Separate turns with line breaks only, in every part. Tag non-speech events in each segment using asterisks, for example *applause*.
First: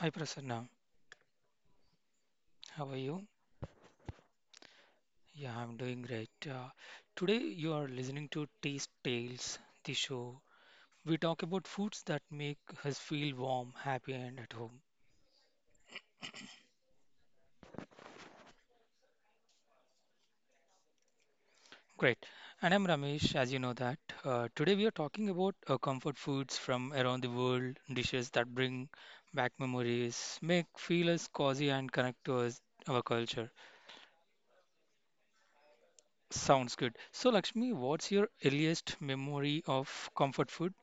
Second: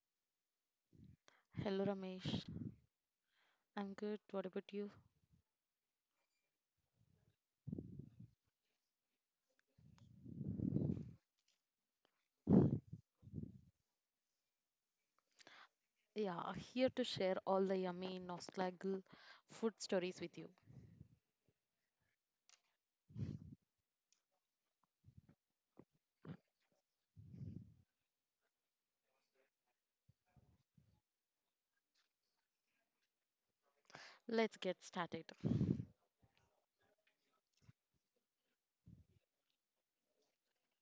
Hi Prasanna,
Hello Ramesh.
how are you?
I'm good. What about you?
Yeah, I'm doing great. Today you are listening to Taste Tales, the show. We talk about foods that make us feel warm, happy, and at home.
Yeah, here to share all the yummy nostalgic food stories with you.
Great. And I'm Ramesh, as you know that. Today we are talking about comfort foods from around the world, dishes that bring back memories, make feel us cozy, and connect to us, our culture.
Let's get started.
Sounds good. So, Lakshmi, what's your earliest memory of comfort food?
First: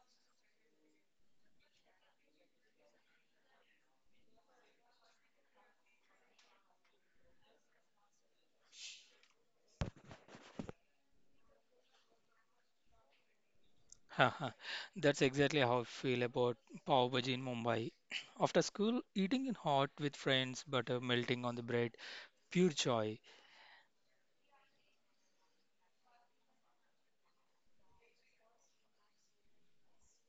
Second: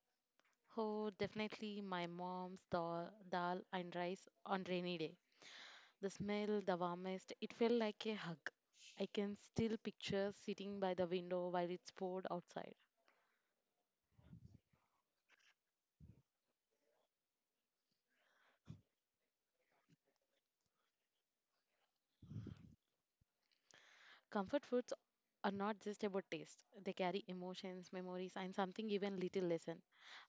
Oh, definitely my mom's dal and rice on rainy day. The smell, the warmest, it felt like a hug. I can still picture sitting by the window while it's poured outside.
Haha, that's exactly how I feel about pav bhaji in Mumbai. *clears throat* After school, eating in hot with friends, butter melting on the bread, pure joy.
Comfort foods are not just about taste. They carry emotions, memories, and something even little lesson.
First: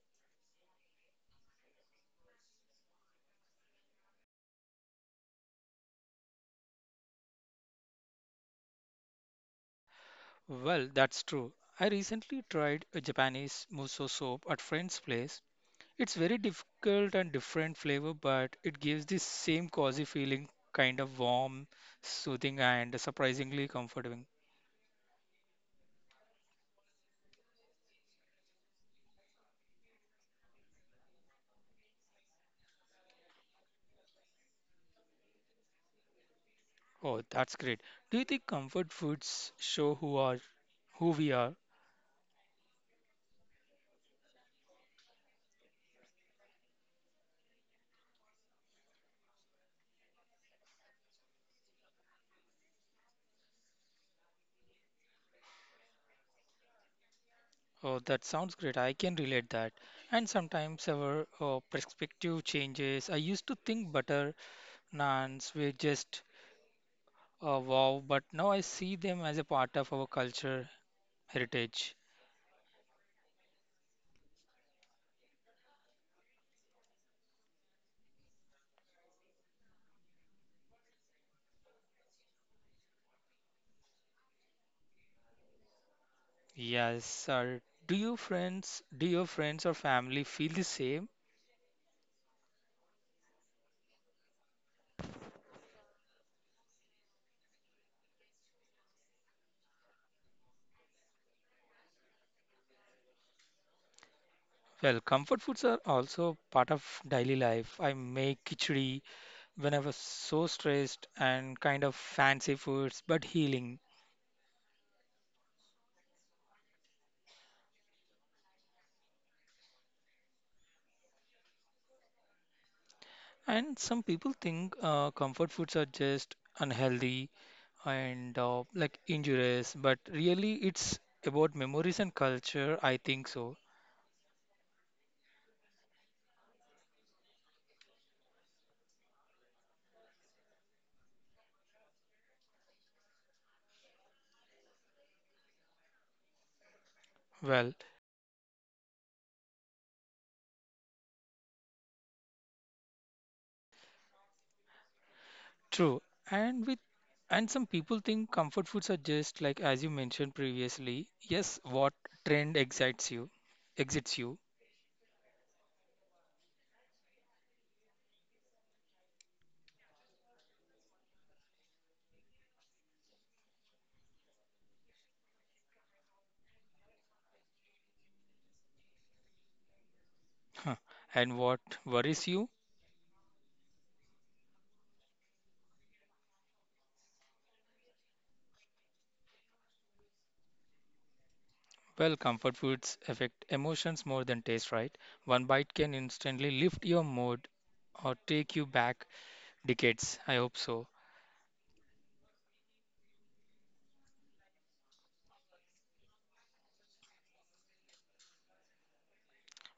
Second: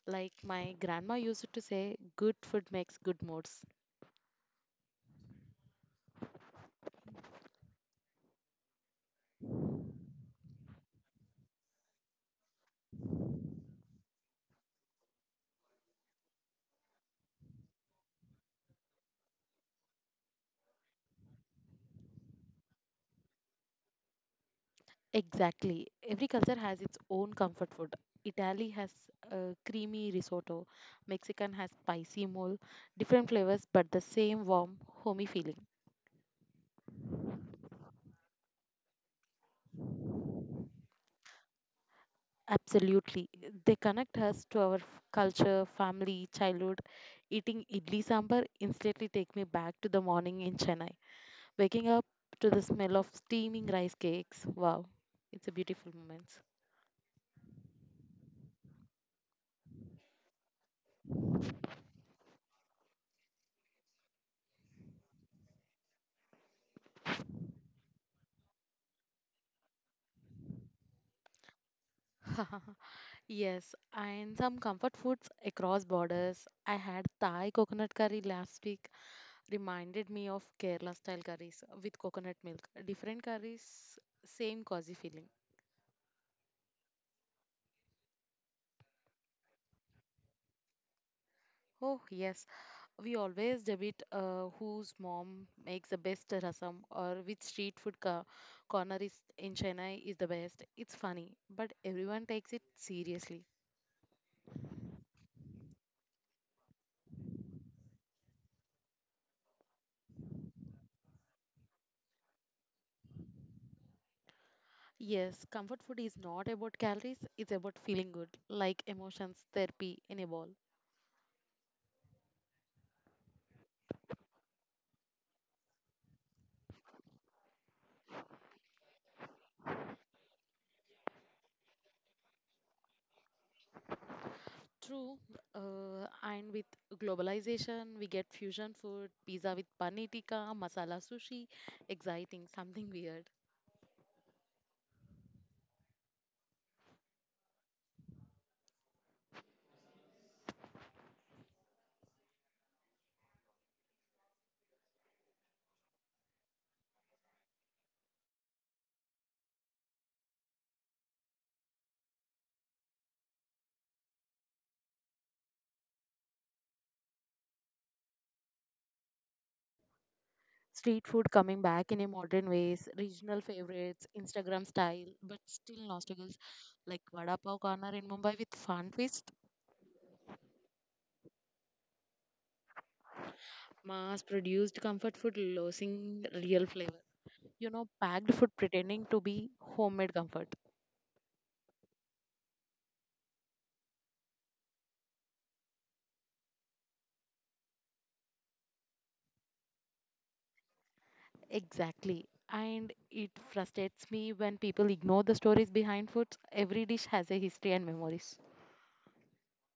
Like my grandma used to say, good food makes good moods.
Well, that's true. I recently tried a Japanese muso soup at friend's place. It's very difficult and different flavor, but it gives the same cozy feeling, kind of warm, soothing, and surprisingly comforting.
Exactly. Every culture has its own comfort food. Italy has creamy risotto. Mexican has spicy mole. Different flavors, but the same warm, homey feeling.
Oh, that's great. Do you think comfort foods show who we are?
Absolutely. They connect us to our culture, family, childhood. Eating idli sambar instantly take me back to the morning in Chennai. Waking up to the smell of steaming rice cakes. Wow, it's a beautiful moment.
Oh, that sounds great. I can relate that. And sometimes our perspective changes. I used to think butter naans were just wow, but now I see them as a part of our culture heritage.
*laughs* Yes, and some comfort foods across borders. I had Thai coconut curry last week, reminded me of Kerala style curries with coconut milk. Different curries, same cozy feeling.
Yes, sir. Do your friends or family feel the same?
Oh, yes, we always debate whose mom makes the best rasam or which street food corner is in Chennai is the best. It's funny, but everyone takes it seriously.
Well, comfort foods are also part of daily life. I make khichdi when I was so stressed and kind of fancy foods, but healing.
Yes, comfort food is not about calories, it's about feeling good, like emotions, therapy in a bowl.
And some people think comfort foods are just unhealthy and like injurious, but really it's about memories and culture. I think so.
True, and with globalization, we get fusion food, pizza with paneer tikka, masala sushi, exciting, something weird.
Well, true. And with and some people think comfort foods are just like as you mentioned previously. Yes, what trend excites you, exits you,
Street food coming back in a modern ways, regional favorites, Instagram style, but still nostalgic, like vada pav corner in Mumbai with fan twist.
huh, and what worries you.
Mass produced comfort food losing real flavor. Packed food pretending to be homemade comfort.
Well, comfort foods affect emotions more than taste, right? One bite can instantly lift your mood or take you back decades, I hope so.
Exactly. And it frustrates me when people ignore the stories behind foods. Every dish has a history and memories.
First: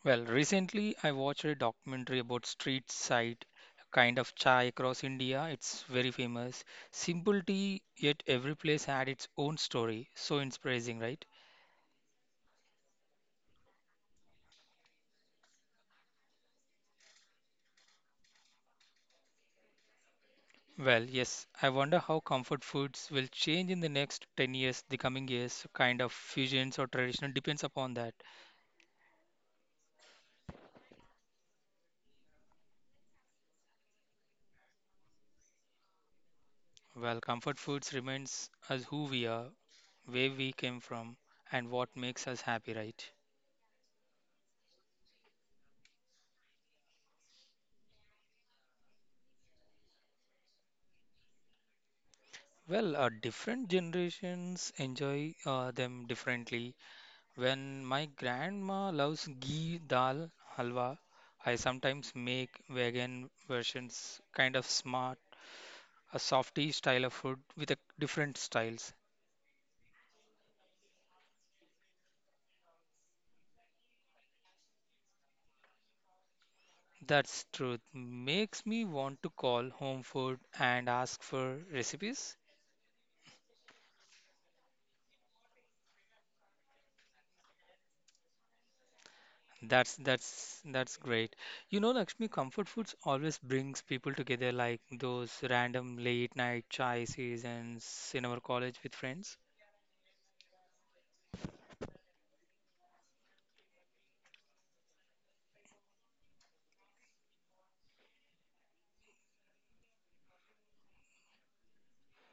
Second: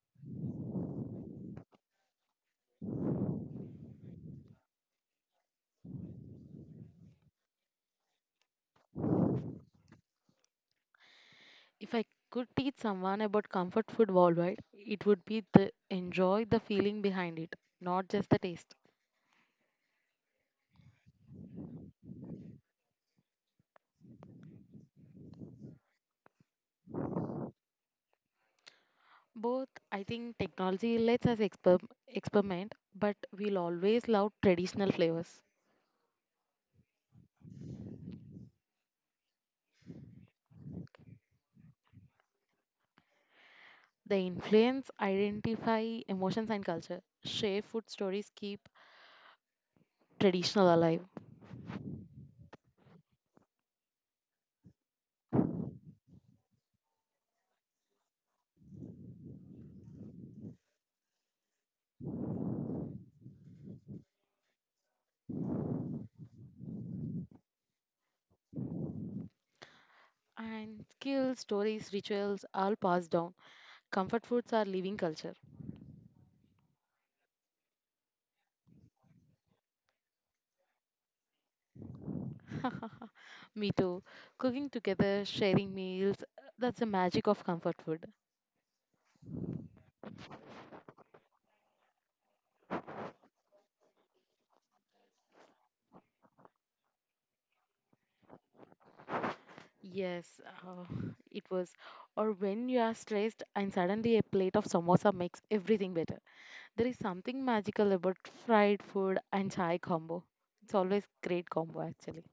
Well, recently I watched a documentary about street side, kind of chai across India. It's very famous. Simple tea, yet every place had its own story. So inspiring, right?
If I could teach someone about comfort food worldwide, it would be the enjoy the feeling behind it, not just the taste.
Well, yes, I wonder how comfort foods will change in the next 10 years, the coming years. So kind of fusions or traditional depends upon that.
Both, I think technology lets us experiment, but we'll always love traditional flavors.
Well, comfort foods remains us who we are, where we came from, and what makes us happy, right?
They influence, identify emotions and culture. Share food stories keep traditional alive.
Well, different generations enjoy them differently. When my grandma loves ghee dal halwa, I sometimes make vegan versions, kind of smart, a softy style of food with a different styles.
And skills, stories, rituals all passed down. Comfort foods are living culture.
That's truth. Makes me want to call home food and ask for recipes.
*laughs* Me too. Cooking together, sharing meals, that's the magic of comfort food.
That's great. You know, Lakshmi, comfort foods always brings people together, like those random late night chai sessions in our college with friends.
Yes, it was. Or when you are stressed and suddenly a plate of samosa makes everything better. There is something magical about fried food and chai combo. It's always great combo actually.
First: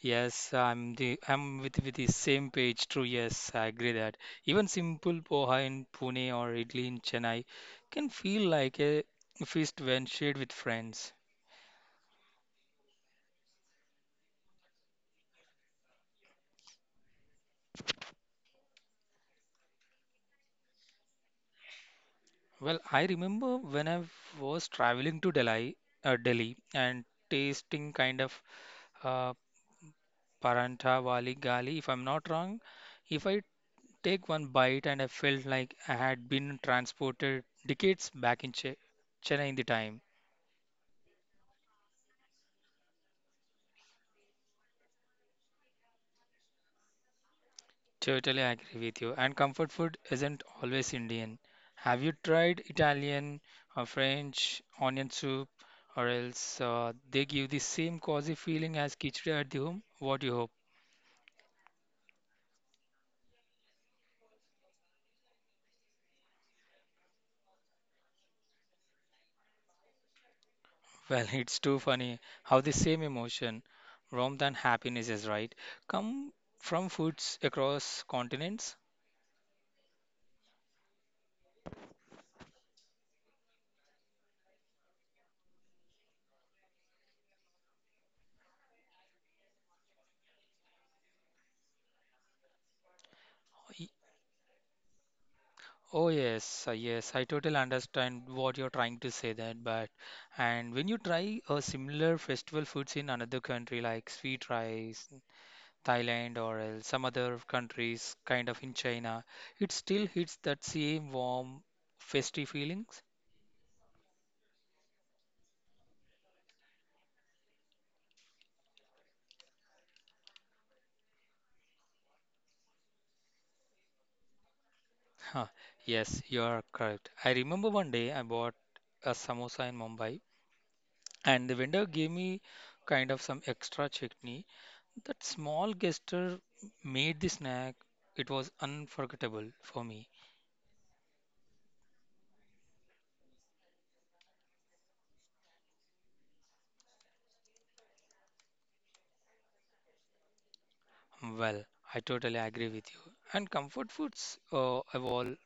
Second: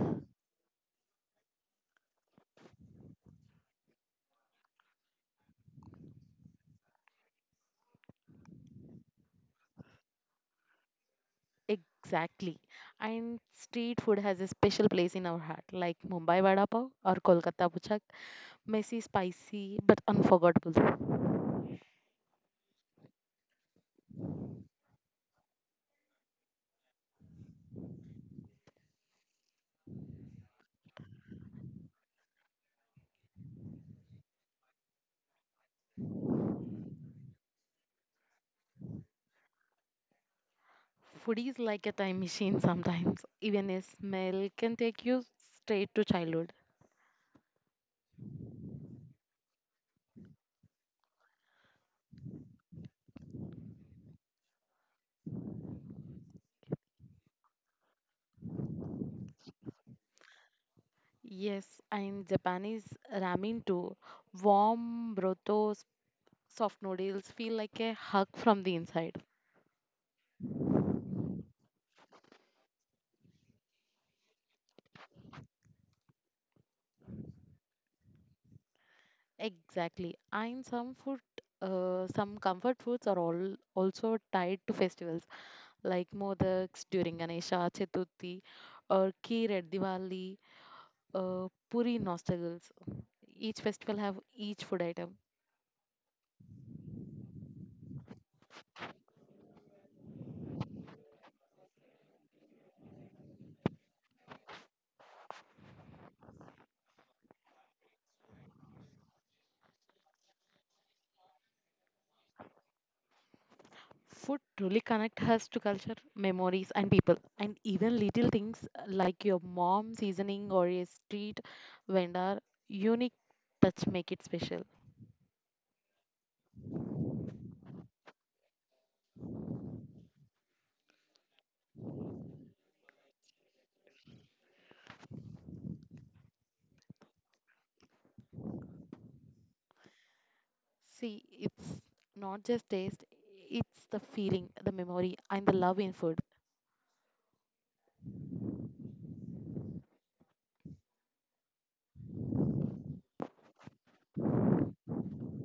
Yes, I'm with the same page. True, yes, I agree that even simple poha in Pune or idli in Chennai can feel like a feast when shared with friends.
Exactly. And street food has a special place in our heart, like Mumbai Vada Pav or Kolkata Puchak. Messy, spicy, but unforgettable.
Well, I remember when I was traveling to Delhi, and tasting uh, Paranta Wali Gali, if I'm not wrong. If I take one bite and I felt like I had been transported decades back in Chennai in the time.
Food is like a time machine sometimes. Even a smell can take you straight to childhood.
Totally agree with you. And comfort food isn't always Indian. Have you tried Italian or French onion soup, or else they give the same cozy feeling as khichdi at the home? What do you hope?
Yes, and Japanese ramen too. Warm brothos, soft noodles feel like a hug from the inside.
Well, *laughs* it's too funny how the same emotion, warmth and happiness is right, come from foods across continents.
Exactly. And some comfort foods are all also tied to festivals, like Modaks during Ganesha Chaturthi or Kheer at Diwali, Puri nostals. Each
Y-
festival have each food item.
Oh yes, yes, I totally understand what you're trying to say that, but and when you try a similar festival foods in another country like sweet rice, Thailand or else some other countries kind of in China, it still hits that same warm, festive feelings.
Food truly connect us to culture, memories and people. And even little things like your mom seasoning or a street vendor unique touch make it special.
Huh, yes, you are correct. I remember one day I bought a samosa in Mumbai and the vendor gave me kind of some extra chutney. That small gesture made the snack. It was unforgettable for me.
See, it's not just taste, it's the feeling, the memory, and the love in food.
Well, I totally agree with you. And comfort foods evolve.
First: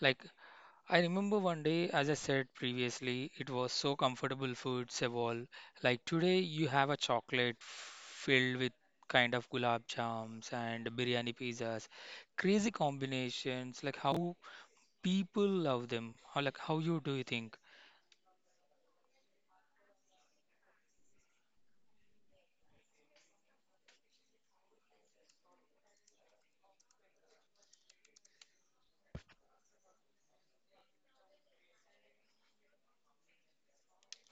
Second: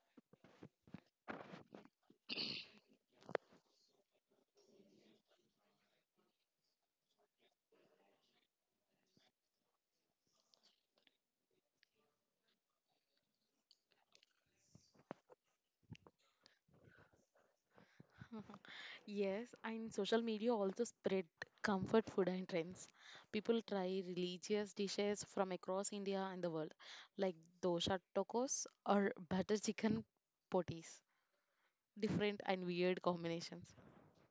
Like I remember one day, as I said previously, it was so comfortable food, Sebol. Like today, you have a chocolate filled with kind of gulab jams and biryani pizzas. Crazy combinations, like how people love them. How, like, how you do you think?
Yes, and social media also spread comfort food and trends. People try religious dishes from across India and the world, like dosha tacos or butter chicken potis, different and weird combinations.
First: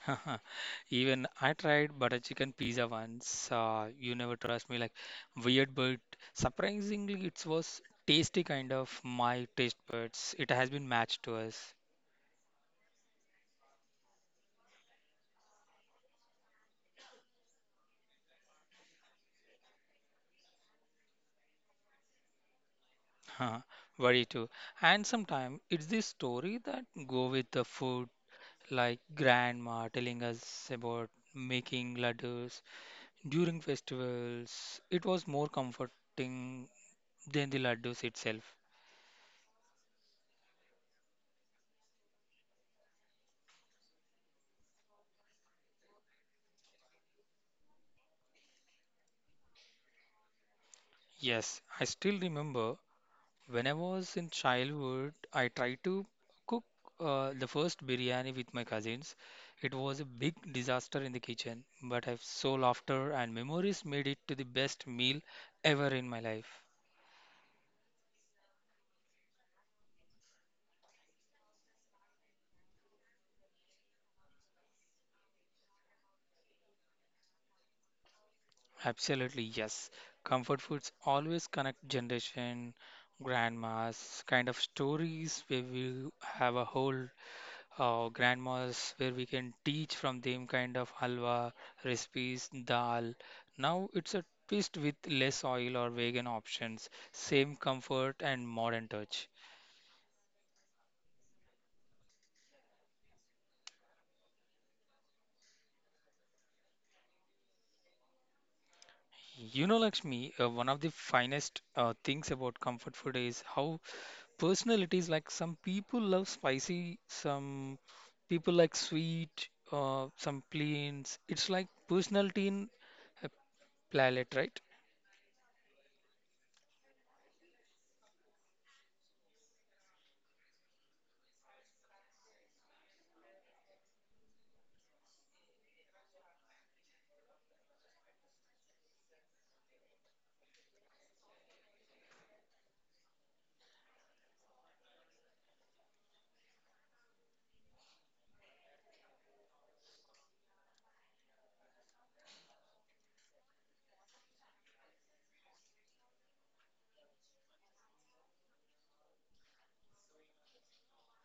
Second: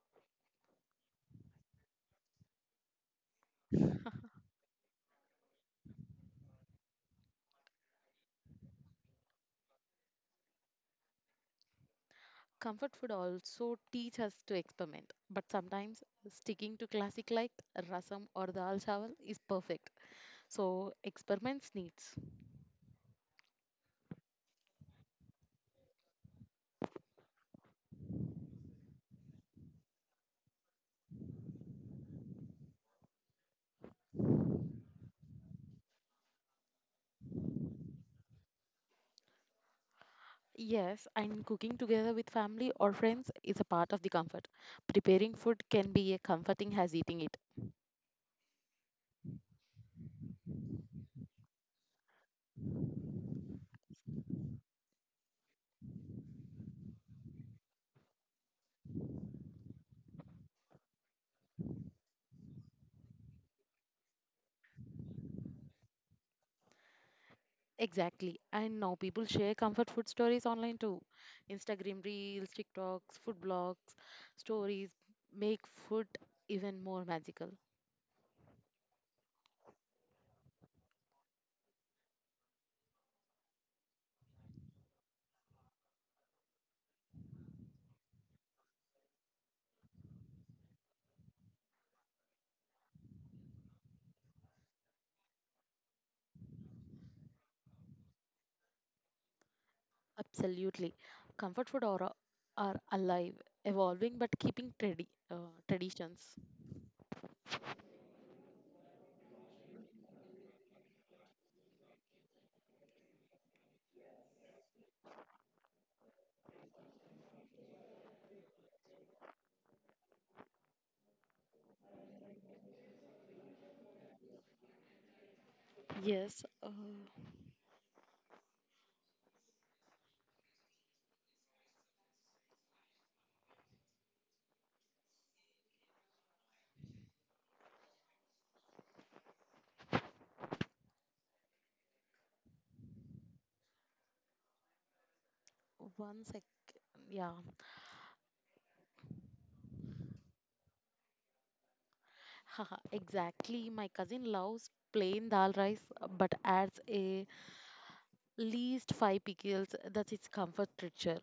*laughs* Even I tried butter chicken pizza once. You never trust me, like weird, but surprisingly, it was tasty kind of my taste buds. It has been matched to us.
Comfort food also teach us to experiment, but sometimes sticking to classic like rasam or dal chawal is perfect. So experiments needs.
Huh, very too. And sometimes it's the story that go with the food, like grandma telling us about making laddus during festivals. It was more comforting than the laddus itself.
Yes, and cooking together with family or friends is a part of the comfort. Preparing food can be as comforting as eating it.
Yes, I still remember when I was in childhood, I tried to cook the first biryani with my cousins. It was a big disaster in the kitchen, but I've so laughter and memories made it to the best meal ever in my life.
Exactly. And now people share comfort food stories online too. Instagram reels, TikToks, food blogs, stories make food even more magical.
Absolutely, yes. Comfort foods always connect generation, grandmas, kind of stories where we have a whole grandmas where we can teach from them kind of halwa, recipes, dal. Now it's a twist with less oil or vegan options, same comfort and modern touch.
Absolutely. Comfort food are alive, evolving but keeping traditions.
You know, Lakshmi, one of the finest things about comfort food is how personalities like some people love spicy, some people like sweet, some plains. It's like personality in a palette, right?
Yes. One second. Yeah. Haha, exactly. My cousin loves plain dal rice but adds a least five pickles. That's its comfort ritual.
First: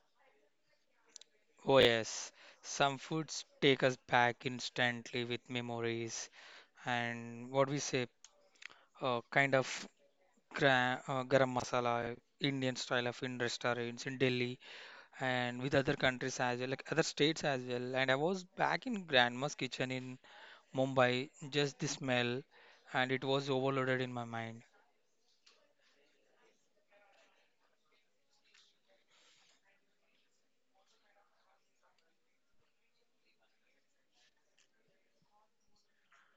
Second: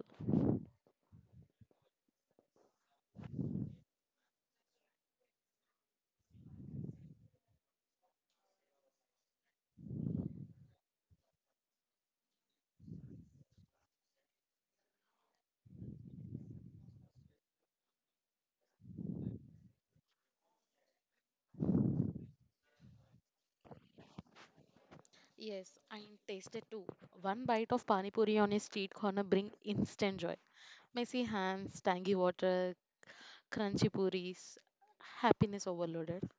Oh yes, some foods take us back instantly with memories and what we say, kind of gra garam masala, Indian style of in restaurants in Delhi and with other countries as well, like other states as well. And I was back in grandma's kitchen in Mumbai, just the smell, and it was overloaded in my mind.
Yes, and tasted too. One bite of pani puri on a street corner bring instant joy. Messy hands, tangy water, crunchy puris, happiness overloaded.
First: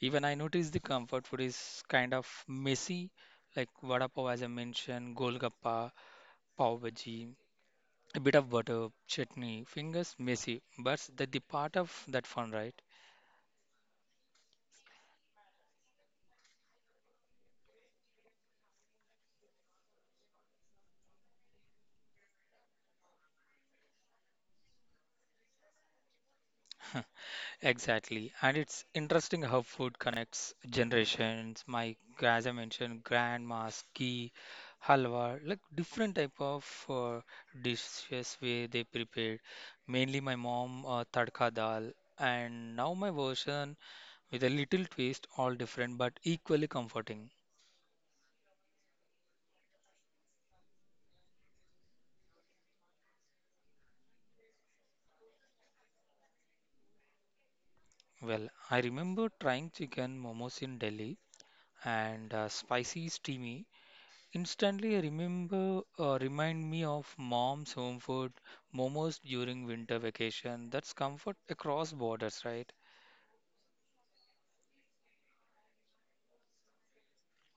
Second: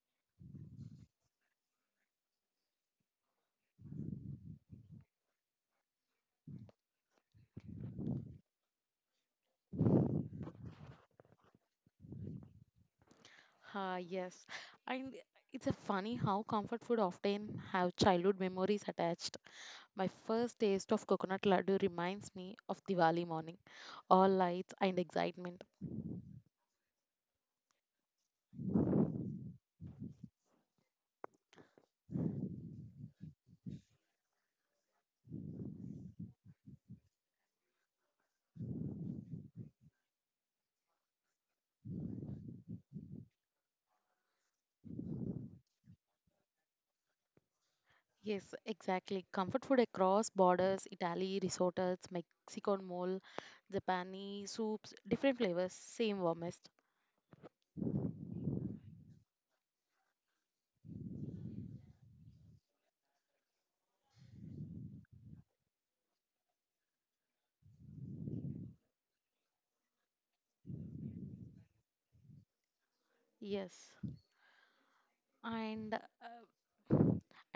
Even I noticed the comfort food is kind of messy, like vada pav as I mentioned, golgappa, pav bhaji, a bit of butter, chutney, fingers messy, but that the part of that fun, right? *laughs*
Ah, yes. And it's a funny how comfort food often have childhood memories attached. My first taste of coconut laddu reminds me of Diwali morning, all lights and excitement.
Exactly. And it's interesting how food connects generations. My, as I mentioned, grandma's ghee, halwa, like different type of dishes where they prepared. Mainly my mom, tadka dal. And now my version with a little twist, all different but equally comforting.
Yes, exactly. Comfort food across borders, Italy, risottos, Mexican mole, Japanese soups, different flavors, same warmest.
Well, I remember trying chicken momos in Delhi and spicy steamy. Instantly I remember remind me of mom's home food, momos during winter vacation. That's comfort across borders, right?
Yes. and uh,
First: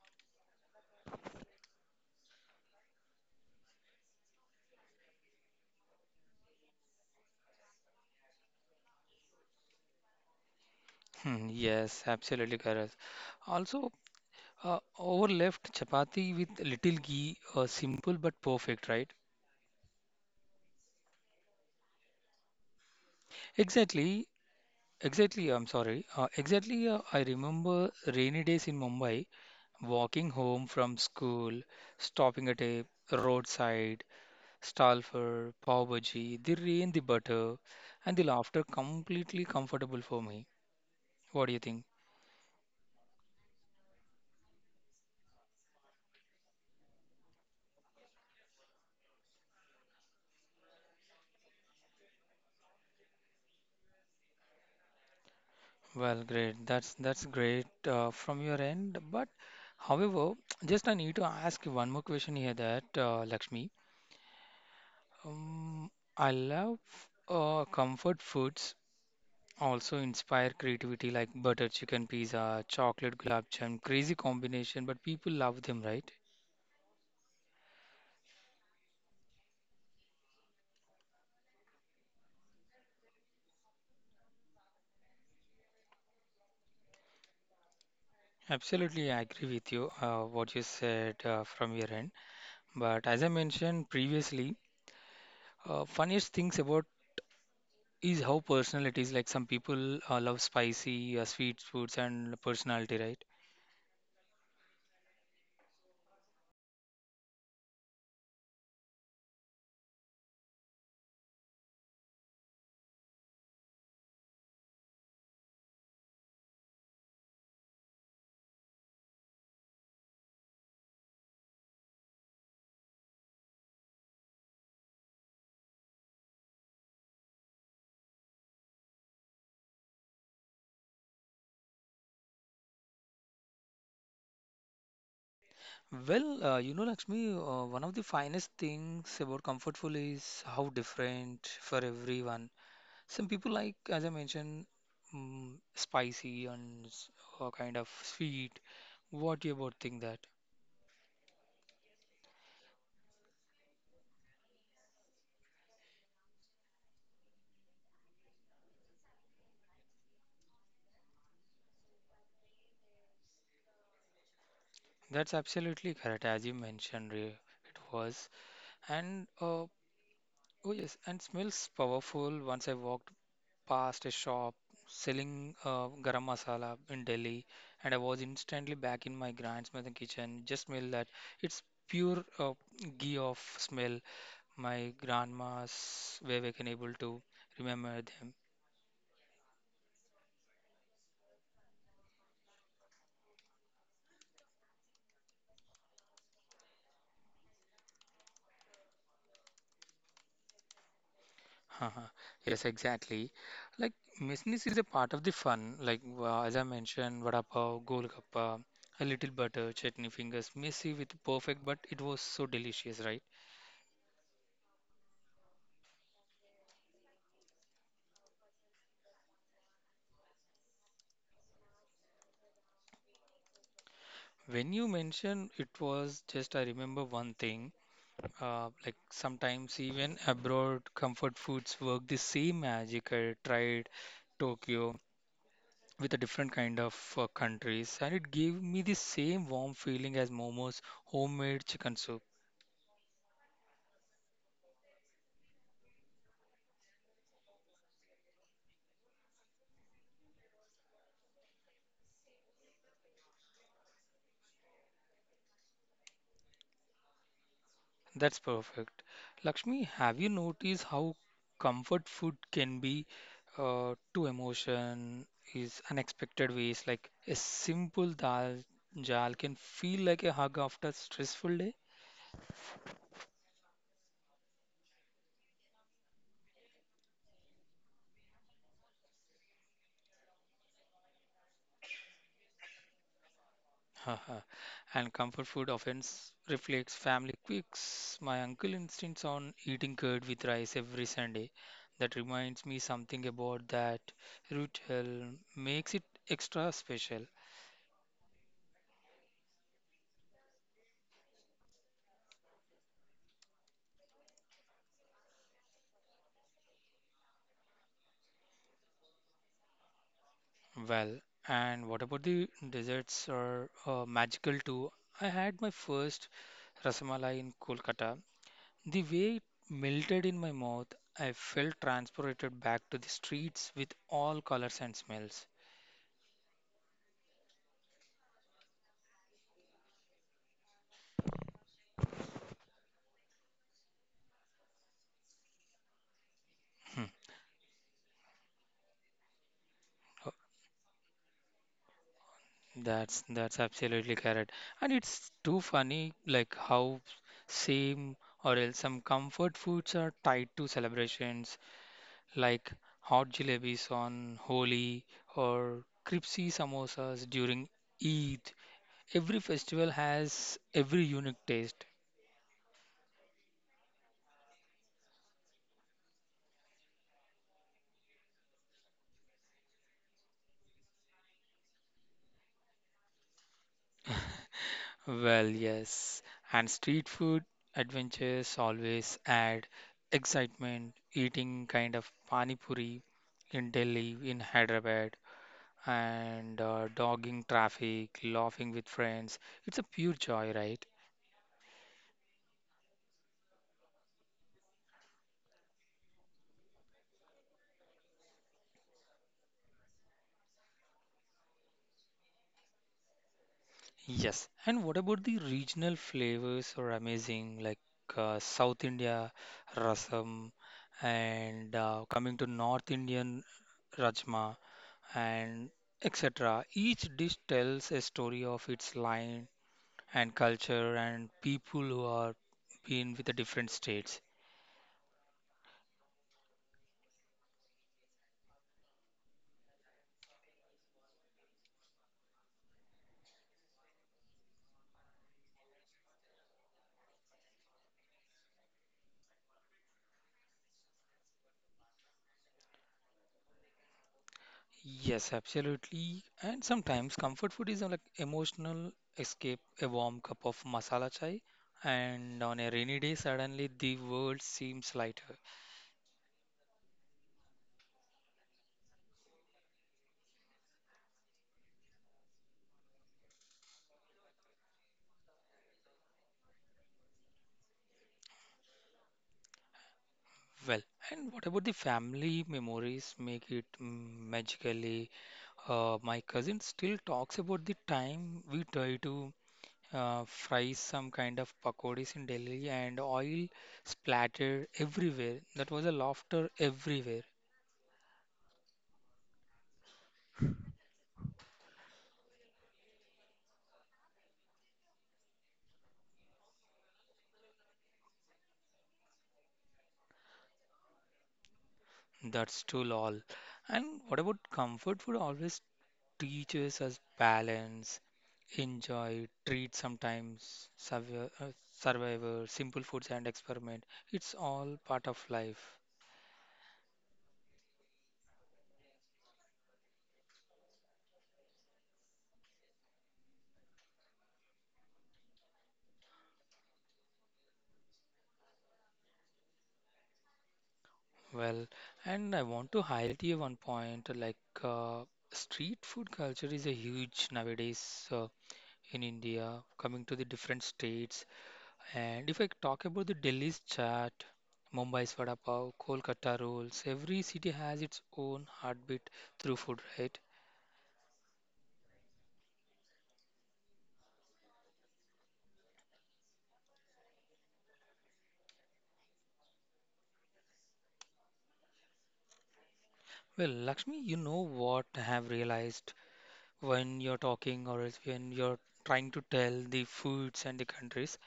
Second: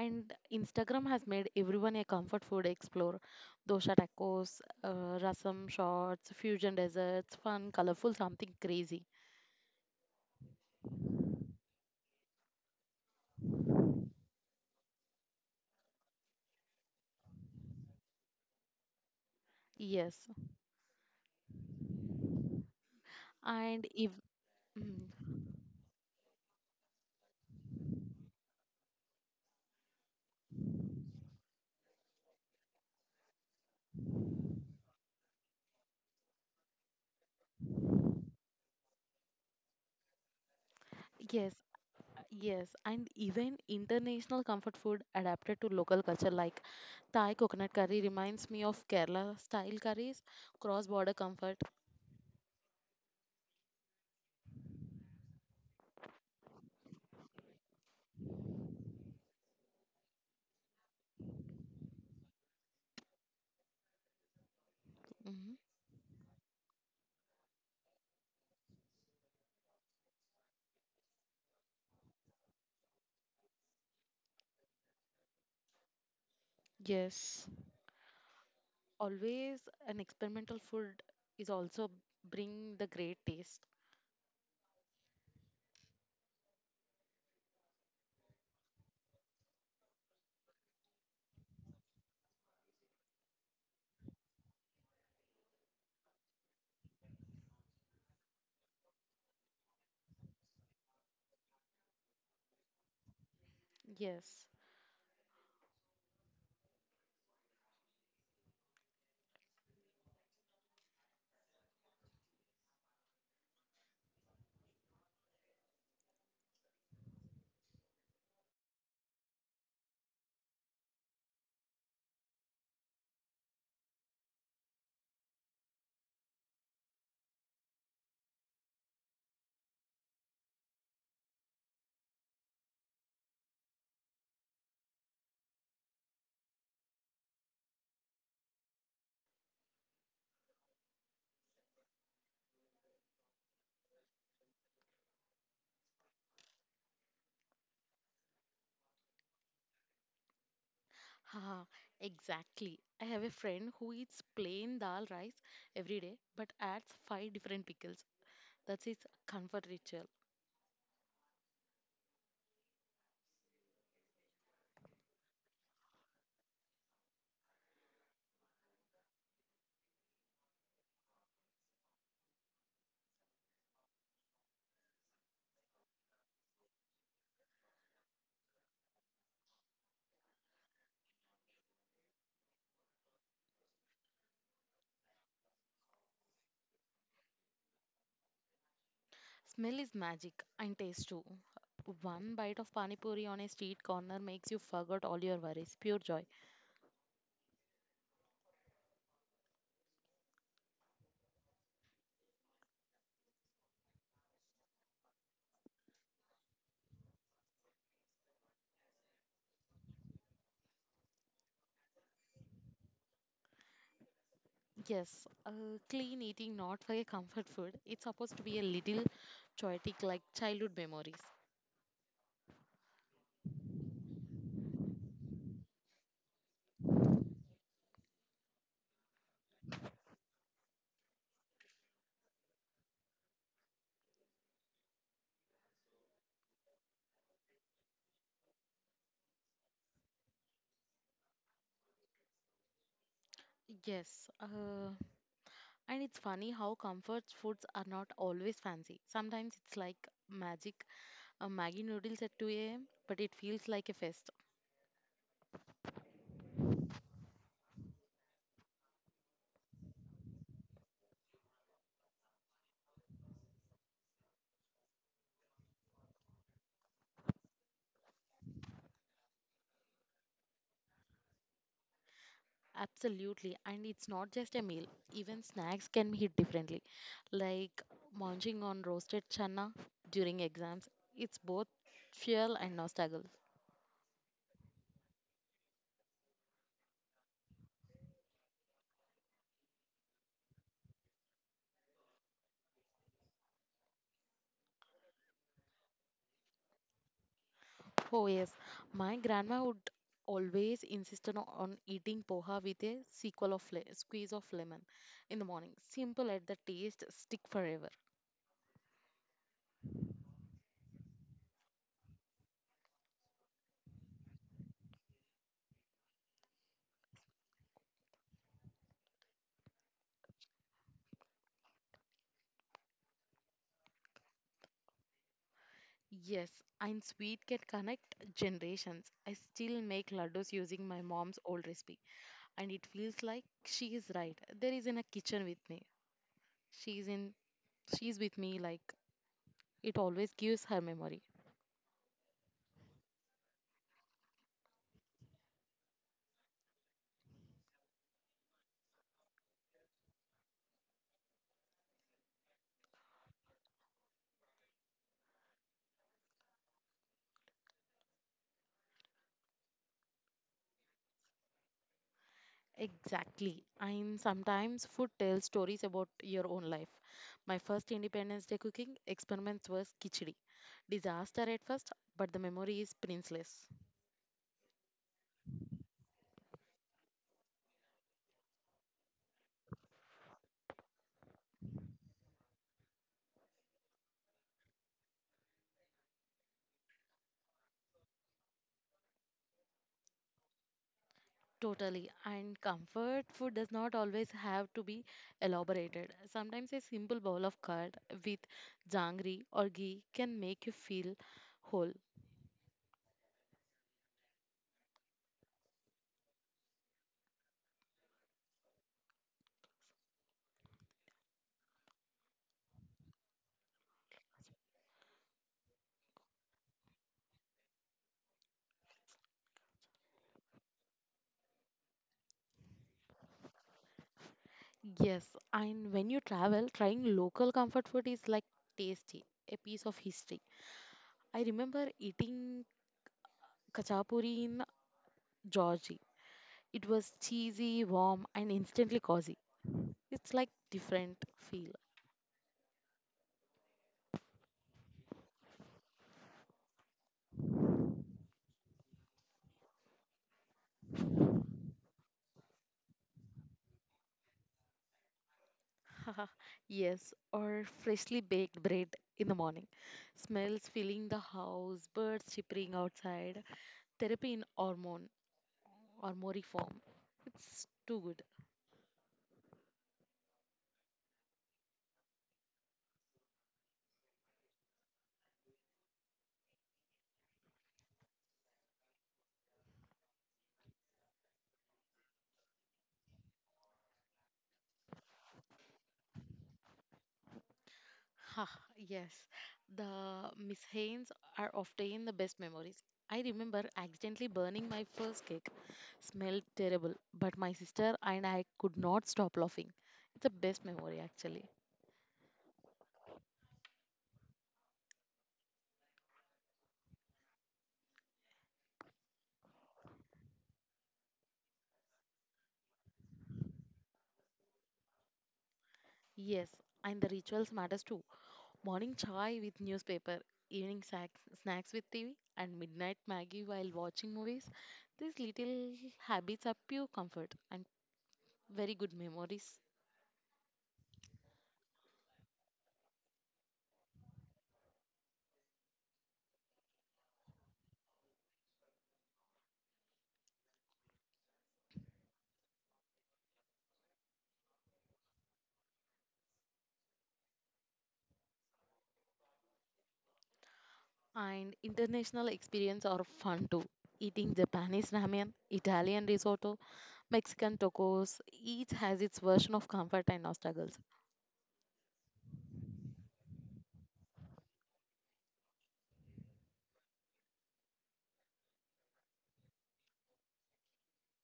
and Instagram has made everyone a comfort food explorer. Dosha tacos, rasam shots, fusion desserts, fun, colorful, something crazy.
Hmm, yes, absolutely correct. Also, overleft chapati with little ghee, simple but perfect, right?
Yes, and if
Exactly,
mm,
exactly. I'm sorry. Exactly, I remember rainy days in Mumbai, walking home from school, stopping at a roadside, Stalfer, pav bhaji, the rain, the butter, and the laughter completely comfortable for me. What
yes,
do you think?
yes, and even international comfort food adapted to local culture, like Thai coconut curry reminds me of Kerala style curries, cross border comfort.
Well, great. That's great from your end. But however, *tsk* just I need to ask you one more question here that Lakshmi.
Hmm.
Um, I love comfort foods also inspire creativity like butter chicken pizza, chocolate gulab jam, crazy combination, but people love them, right?
Yes. always an experimental food is also bring the great taste.
Absolutely, I agree with you what you said from your end. But as I mentioned previously, funniest things about is how personal it is. Like some people love spicy, sweet foods, and personality, right?
Yes.
Well, you know, Lakshmi, one of the finest things about comfort food is how different for everyone. Some people like, as I mentioned, mm, spicy and kind of sweet. What you about think that?
Haha, exactly. I have a friend who eats plain dal rice every day but adds five different pickles. That's his comfort ritual.
That's absolutely correct, as you mentioned, Ray. It was. And oh yes, and smells powerful. Once I walked past a shop selling garam masala in Delhi, and I was instantly back in my grandmother's kitchen. Just smell that. It's pure ghee of smell. My grandma's way we can able to remember them.
Smell is magic and taste too. One bite of pani puri on a street corner makes you forget all your worries. Pure joy.
*laughs* Haha. Yes, exactly. Like messiness is a part of the fun. Like as I mentioned, vada pav, golgappa, a little butter, chutney fingers, messy with perfect, but it was so delicious, right?
Yes, clean eating not for a comfort food. It's supposed to be a little chaotic like childhood memories.
When you mentioned it was just, I remember one thing, like sometimes even abroad, comfort foods work the same magic. I tried Tokyo with a different kind of countries, and it gave me the same warm feeling as Momo's homemade chicken soup.
Yes, and it's funny how comfort foods are not always fancy. Sometimes it's like magic, a Maggi noodles at 2 a.m., but it feels like a fest.
That's perfect. Lakshmi, have you noticed how comfort food can be to emotion is unexpected ways? Like a simple dal jal can feel like a hug after a stressful day.
Absolutely. And it's not just a meal, even snacks can be hit differently. Like munching on roasted chana during exams. It's both fuel and nostalgia.
*laughs* Haha. And comfort food often reflects family quirks. My uncle insists on eating curd with rice every Sunday. That reminds me something about that ritual, makes it extra special.
Oh, yes. My grandma would always insist on eating poha with a sequel of squeeze of lemon in the morning. Simple at the taste, stick forever.
Well, and what about the desserts are magical too? I had my first rasamalai in Kolkata. The way it melted in my mouth, I felt transported back to the streets with all colors and smells.
Yes, and sweet can connect generations. I still make laddus using my mom's old recipe, and it feels like she is right. There is in a kitchen with me. She's in. She's with me. Like it always gives her memory.
That's absolutely correct. And it's too funny like how same or else some comfort foods are tied to celebrations like hot jalebis on Holi or crispy samosas during Eid. Every festival has every unique taste.
Exactly. And sometimes food tells stories about your own life. My first Independence Day cooking experiments was khichdi. Disaster at first, but the memory is priceless.
Well, yes, and street food adventures always add excitement. Eating kind of pani puri in Delhi, in Hyderabad, and dogging traffic, laughing with friends. It's a pure joy, right?
Totally. And comfort food does not always have to be elaborated. Sometimes a simple bowl of curd with jangri or ghee can make you feel whole.
Yes. And what about the regional flavors are amazing, like South India rasam, and coming to North Indian rajma and etc. Each dish tells a story of its line and culture and people who are been with the different states.
Yes, and when you travel, trying local comfort food is like tasty, a piece of history. I remember eating kachapuri in Georgia. It was cheesy, warm, and instantly cozy. It's like different feel.
Yes, absolutely. And sometimes comfort food is like emotional escape, a warm cup of masala chai, and on a rainy day, suddenly the world seems lighter.
*laughs* Yes, or freshly baked bread in the morning. Smells filling the house, birds chirping outside, therapy in hormone or mori form. It's too good.
Well, and what about the family memories make it magically? My cousin still talks about the time we try to fries some kind of pakodis in Delhi and oil splattered everywhere. That was a laughter everywhere.
Ha, yes. The Miss Haynes are often the best memories. I remember accidentally burning my first cake. Smelled terrible, but my sister and I could not stop laughing. It's the best memory actually.
That's too lol. And what about comfort food always teaches us balance, enjoy, treat sometimes, survive, survivor, simple foods and experiment. It's all part of life.
Yes, and the rituals matters too. Morning chai with newspaper, evening snacks with TV, and midnight Maggie while watching movies. These little habits are pure comfort and very good memories.
Well, and I want to highlight here one point like uh, street food culture is a huge nowadays. In India, coming to the different states. And if I talk about the Delhi's chaat, Mumbai's vada pav, Kolkata rolls, every city has its own heartbeat through food, right?
And international experience are fun too. Eating Japanese ramen, Italian risotto, Mexican tacos, each has its version of comfort and struggles.
Well, Lakshmi, you know what I have realized when you're talking or else when you're trying to tell the foods and the countries.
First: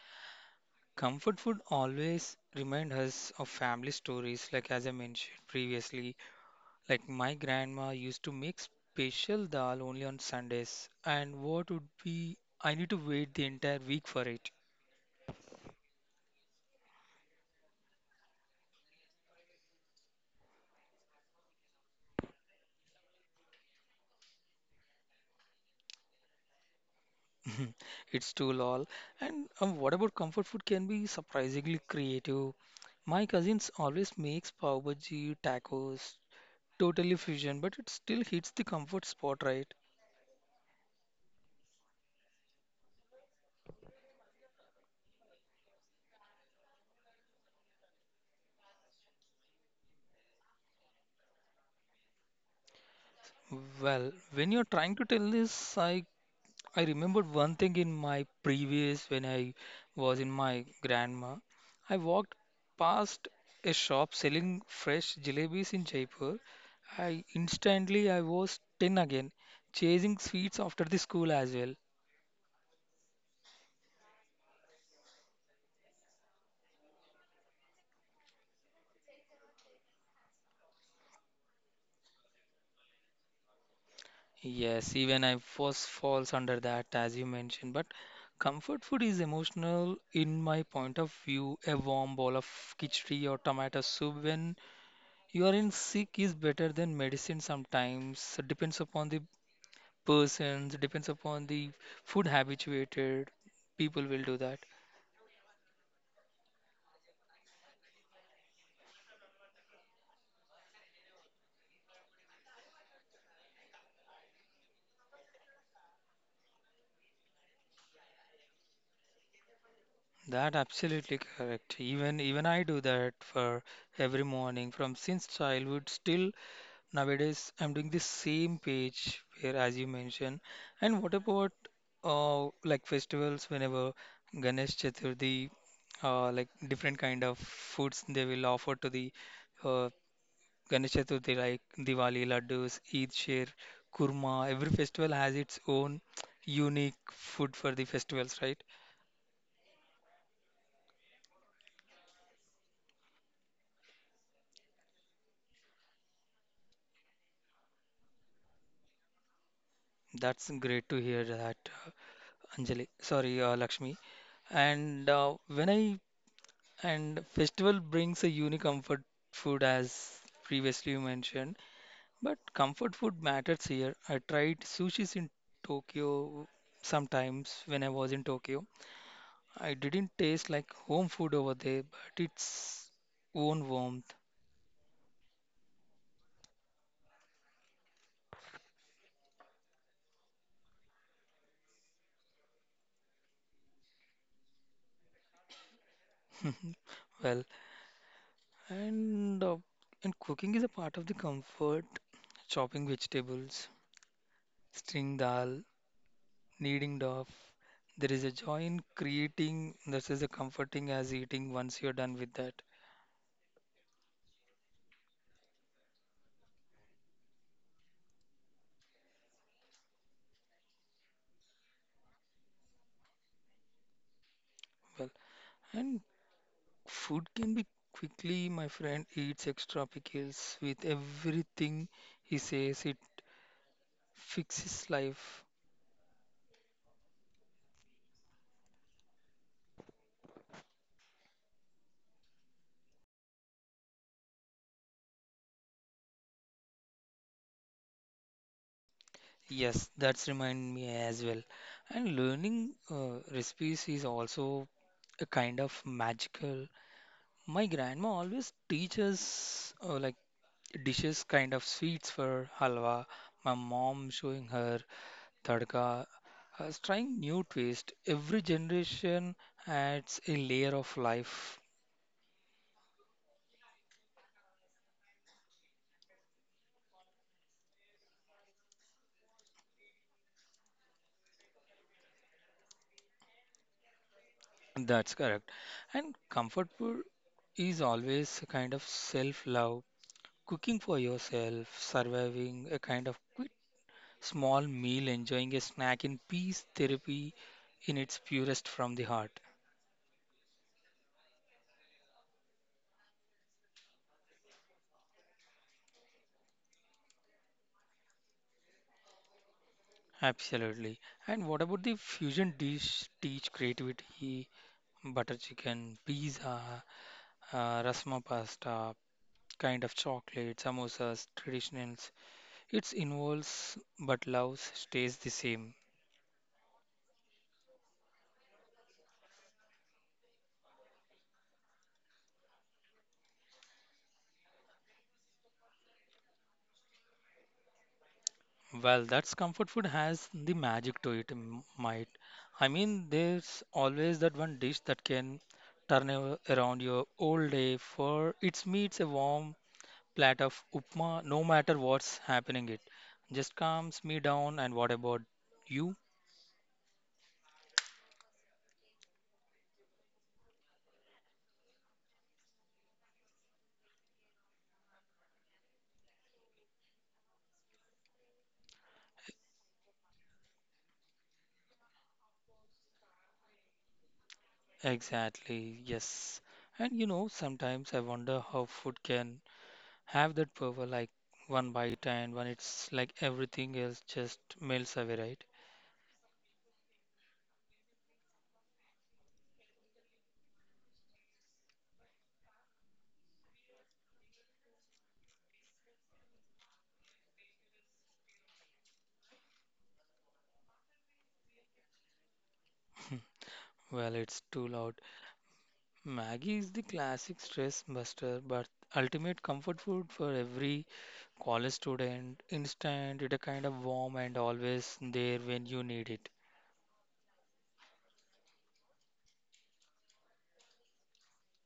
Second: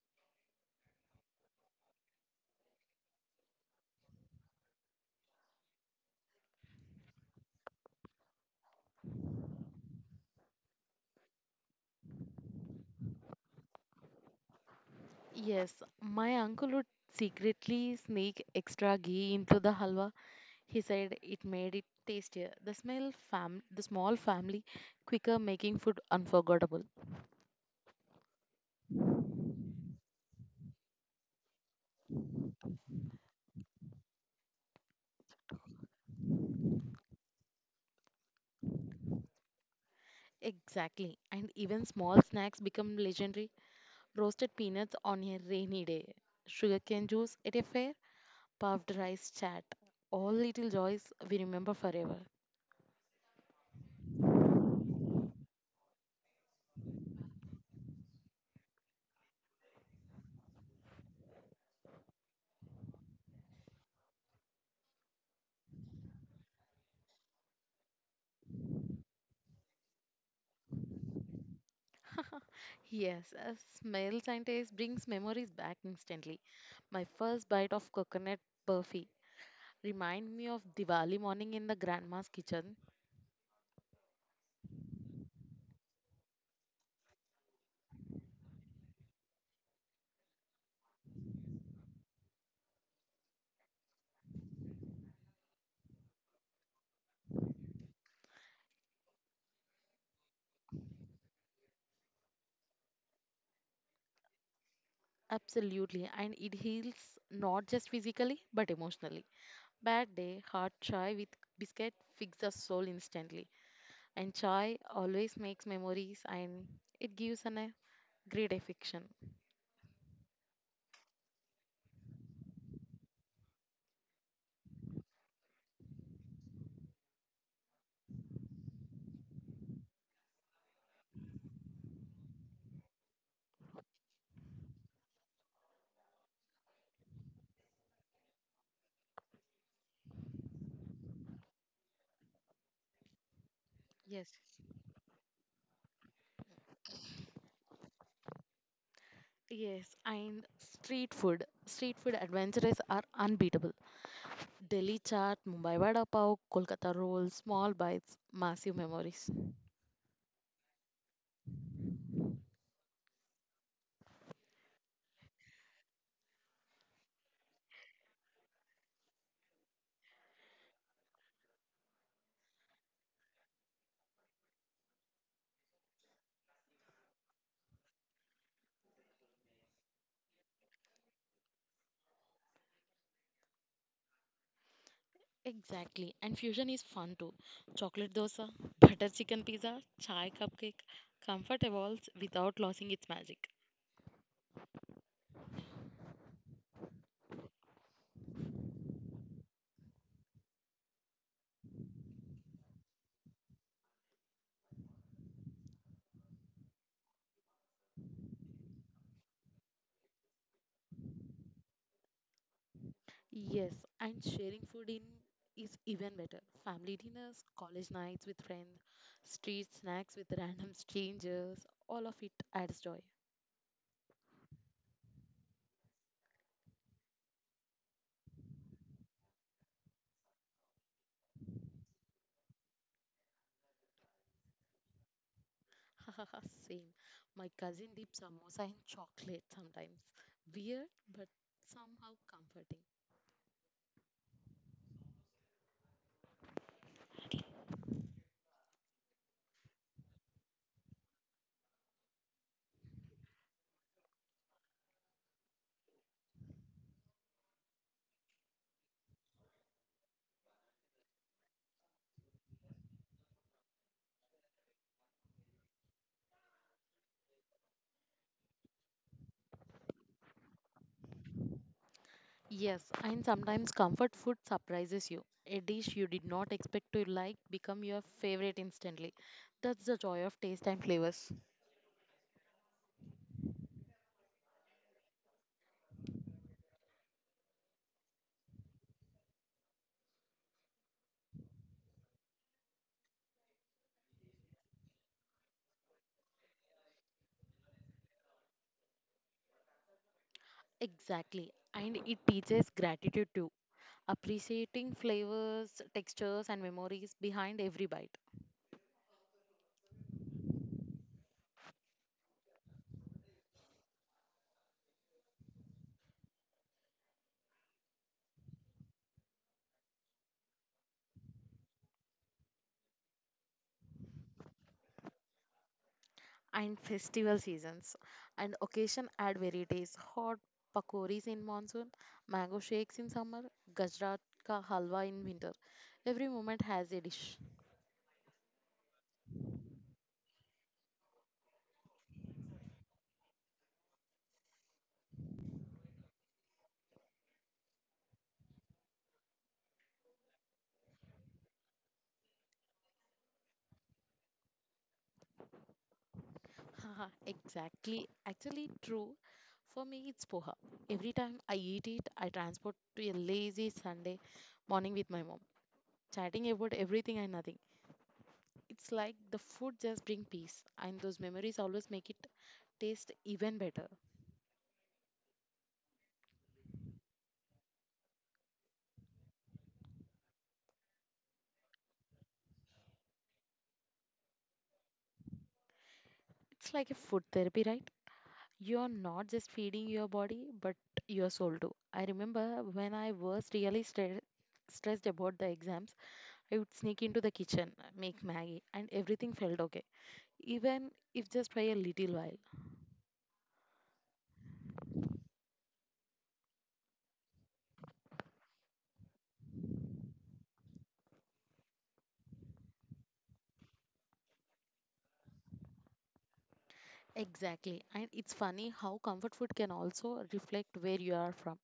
Comfort food always remind us of family stories, like as I mentioned previously, like my grandma used to make special dal only on Sundays, and what would be I need to wait the entire week for it.
Yes, my uncle would secretly sneak extra ghee into the halwa. He said it made it tastier. The smell fam the small family quicker making food unforgettable.
*laughs* It's too lol. And what about comfort food can be surprisingly creative. My cousins always makes pav bhaji, tacos, totally fusion, but it still hits the comfort spot, right?
Exactly. And even small snacks become legendary. Roasted peanuts on a rainy day, sugarcane juice at a fair, puffed rice chat. All little joys we remember forever.
Well, when you're trying to tell this, I remembered one thing in my previous when I was in my grandma. I walked past a shop selling fresh jalebis in Jaipur. I instantly I was 10 again, chasing sweets after the school as well.
Yes, smells and taste brings memories back instantly. My first bite of coconut burfi remind me of Diwali morning in the grandma's kitchen.
Yes, even I was falls under that as you mentioned, but comfort food is emotional in my point of view. A warm bowl of khichdi or tomato soup when you are in sick is better than medicine sometimes. Depends upon the persons, depends upon the food habituated, people will do that.
Absolutely, and it heals not just physically but emotionally. Bad day, hot chai with biscuit fixes the soul instantly, and chai always makes memories and it gives an a great affection.
That absolutely correct. Even I do that for every morning from since childhood. Still nowadays, I'm doing the same page here as you mentioned. And what about like festivals? Whenever Ganesh Chaturthi, like different kind of foods they will offer to the uh, Ganesh Chaturthi, like Diwali, laddus, Eid Shir,
Yes.
kurma. Every festival has its own unique food for the festivals, right?
Yes, and street food. Street food adventures are unbeatable. Delhi chaat, Mumbai vada pav, Kolkata rolls, small bites, massive memories.
That's great to hear that, uh, Anjali. Sorry, Lakshmi. And when I and festival brings a unique comfort food as previously you mentioned, but comfort food matters here. I tried sushis in Tokyo sometimes when I was in Tokyo. I didn't taste like home food over there, but its own warmth.
Exactly. And fusion is fun too. Chocolate dosa, *laughs* butter chicken pizza, chai cupcake, comfort evolves without losing its magic.
Well, and uh, and cooking is a part of the comfort. Chopping vegetables, string dal, kneading dough. There is a joy in creating. This is a comforting as eating once you're done with that.
Yes, and sharing food in is even better. Family dinners, college nights with friends, street snacks with *laughs* random strangers, all of it adds joy.
Well, and food can be quickly. My friend eats extra pickles with everything he says. It fixes life.
*laughs* Same. My cousin dips samosa in chocolate sometimes. Weird, but somehow comforting.
Yes, that's remind me as well. And learning recipes is also a kind of magical. My grandma always teaches like dishes, kind of sweets for halwa. My mom showing her tadka, trying new twist. Every generation adds a layer of life.
Yes, and sometimes comfort food surprises you. A dish you did not expect to like become your favorite instantly. That's the joy of taste and flavors.
That's correct. And comfort food is always a kind of self-love, cooking for yourself, surviving a kind of quit small meal, enjoying a snack in peace, therapy in its purest from the heart.
Exactly. And it teaches gratitude too. Appreciating flavors, textures and memories behind every bite.
Absolutely. And what about the fusion dish teach creativity? Butter chicken, pizza, rasma pasta, kind of chocolate, samosas, traditionals. It involves but love stays the same.
And festival seasons and occasion add varieties. Hot pakoris in monsoon, mango shakes in summer, Gujarat ka halwa in winter. Every moment has a dish.
Well, that's comfort food has the magic to it, might. I mean, there's always that one dish that can turn around your whole day for its meets a warm plate of upma, no matter what's happening it. Just calms me down and what about you?
Haha, exactly. Actually, true. For me, it's poha. Every time I eat it, I transport to a lazy Sunday morning with my mom, chatting about everything and nothing. It's like the food just brings peace, and those memories always make it taste even better.
Exactly, yes. And you know, sometimes I wonder how food can have that power like one bite and when it's like everything else just melts away, right?
It's like a food therapy, right? You're not just feeding your body, but your soul too. I remember when I was really stressed about the exams, I would sneak into the kitchen, make Maggie, and everything felt okay, even if just by a little while.
Well, it's too loud. Maggie is the classic stress buster, but ultimate comfort food for every college student. Instant, it a kind of warm and always there when you need it.
Exactly. And it's funny how comfort food can also reflect where you are from.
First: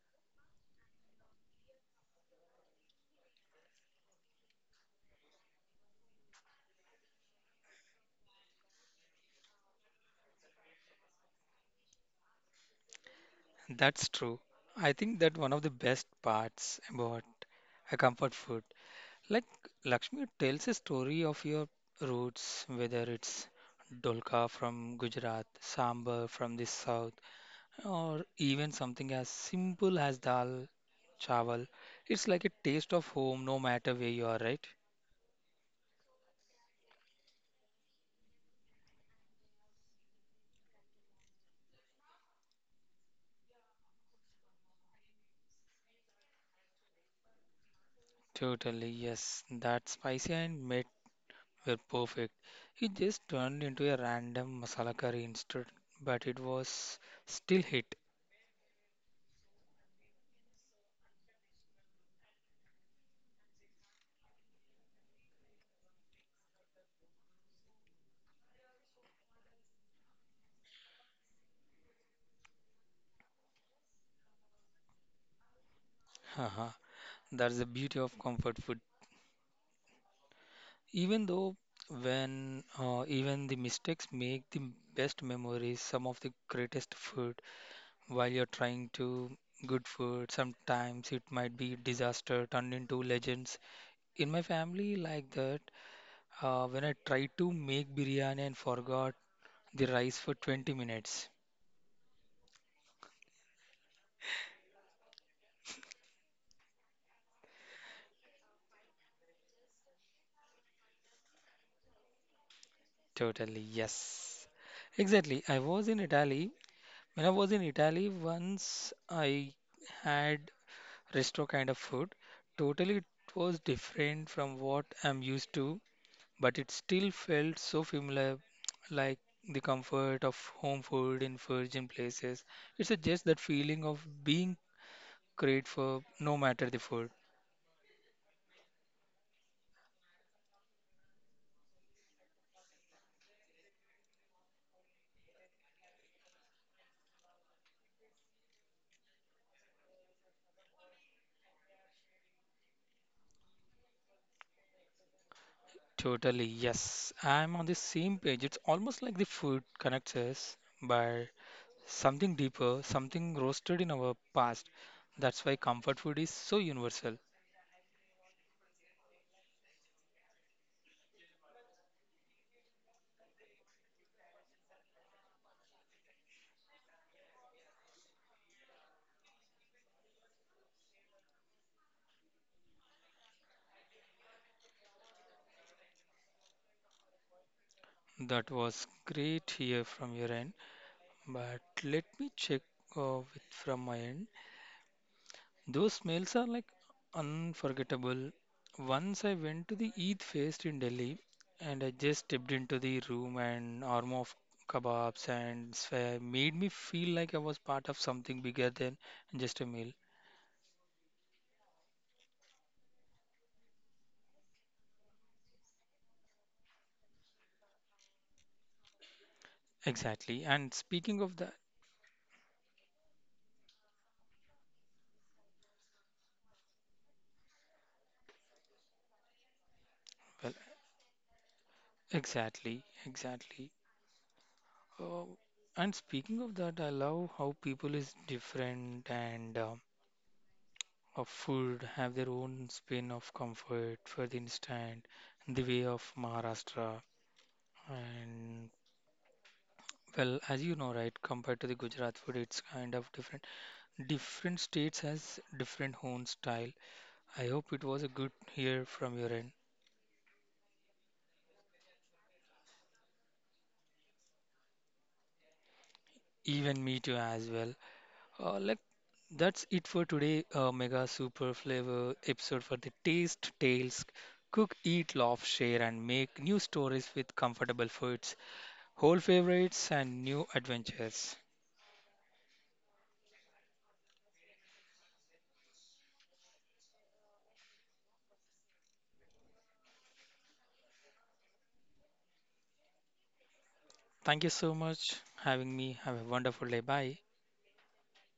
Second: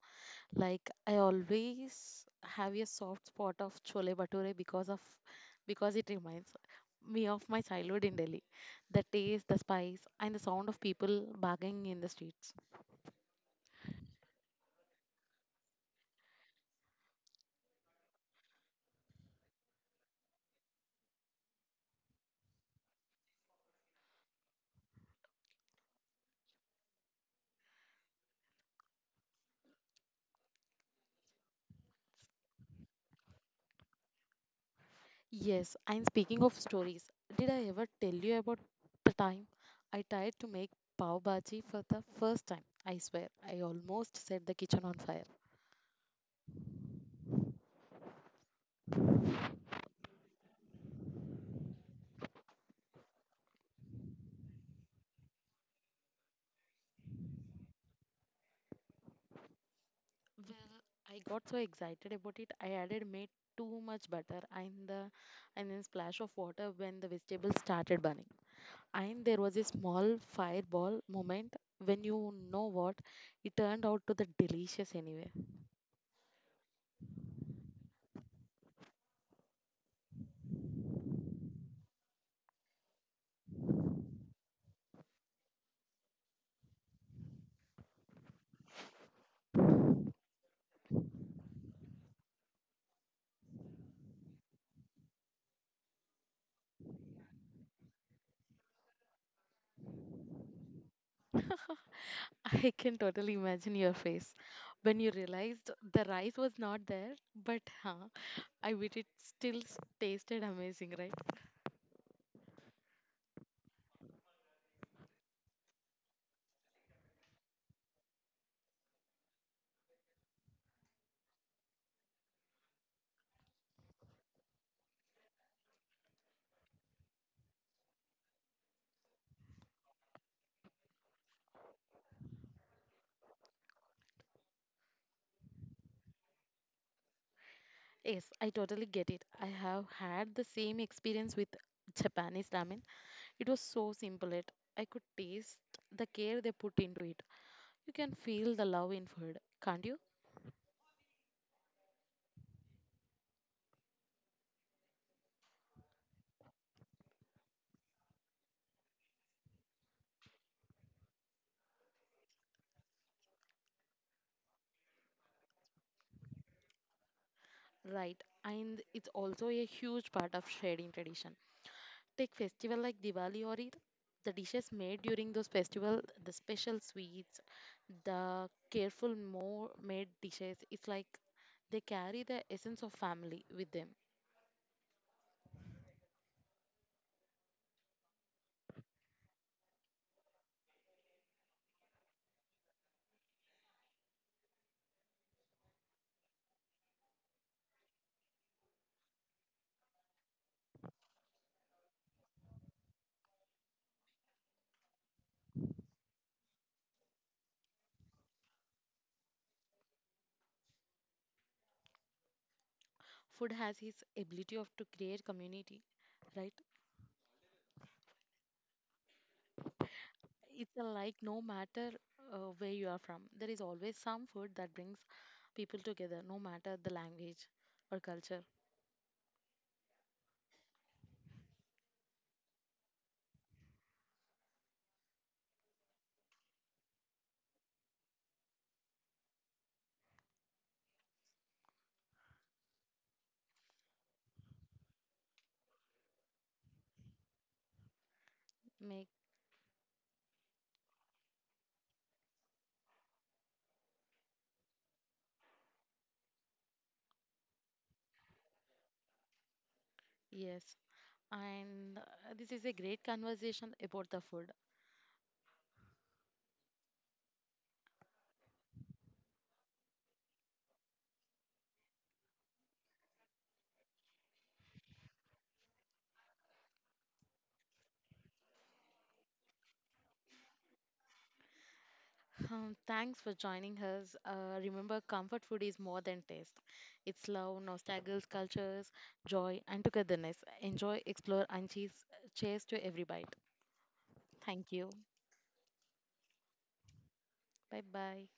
Like I always have a soft spot of chole bhature because it reminds me of my childhood in Delhi. The taste, the spice, and the sound of people bargaining in the streets.
That's true. I think that one of the best parts about a comfort food, like Lakshmi tells a story of your roots, whether it's dolka from Gujarat, sambar from the south, or even something as simple as dal chawal. It's like a taste of home no matter where you are, right?
Yes, and speaking of stories, did I ever tell you about the time I tried to make pav bhaji for the first time? I swear, I almost set the kitchen on fire.
Totally, yes. That spicy and meat were perfect. It just turned into a random masala curry instead, but it was still hit.
Well, I got so excited about it. I added made too much butter, and then splash of water when the vegetables started burning. And there was a small fireball moment when you know what, it turned out to the delicious anyway.
Haha, that's the beauty of comfort food. Even though when even the mistakes make the best memories, some of the greatest food while you're trying to good food sometimes it might be disaster turned into legends in my family like that when I tried to make biryani and forgot the rice for 20 minutes.
*laughs* I can totally imagine your face when you realized the rice was not there, but I bet it still tasted amazing, right?
Totally, yes. Exactly, I was in italy once I had resto kind of food. Totally it was different from what I'm used to, but it still felt so familiar, like the comfort of home food in virgin places. It's a just that feeling of being great for no matter the food.
Yes, I totally get it. I have had the same experience with Japanese ramen. It was so simple it. I could taste the care they put into it. You can feel the love in food, can't you?
Totally, yes. I'm on the same page. It's almost like the food connects us by something deeper, something roasted in our past. That's why comfort food is so universal.
Right, and it's also a huge part of sharing tradition. Take festival like Diwali or Eid. The dishes made during those festival, the special sweets, the careful more made dishes, it's like they carry the essence of family with them.
That was great here from your end, but let me check with- from my end. Those meals are like unforgettable. Once I went to the Eid fest in Delhi and I just stepped into the room and aroma of kebabs and sphere made me feel like I was part of something bigger than just a meal.
Food has his ability of to create community, right?
Exactly.
It's
And
a like
speaking of
no
that,
matter where you are from, there is always some food that brings people together no matter the language or culture.
well, exactly, exactly. Oh, and speaking of that, I love how people is different and of food have their own spin of comfort. For the instant, the way of Maharashtra and
Make.
well, as you know, right, compared to the Gujarat food, it's kind of different. Different states has different own style. I hope it was a good hear from your end.
Yes, and this is a great conversation about the food.
Even me too as well. Like that's it for today. Mega super flavor episode for the taste tales. Cook, eat, love, share, and make new stories with comfortable foods, whole favorites, and new adventures.
Um, thanks for joining us. Uh, remember comfort food is more than taste. It's love, nostalgia, cultures, joy and togetherness. Enjoy, explore, and cheers. Cheers to every bite.
Thank you
Thank
so
you.
much having me. Have a wonderful day. Bye.
Bye bye.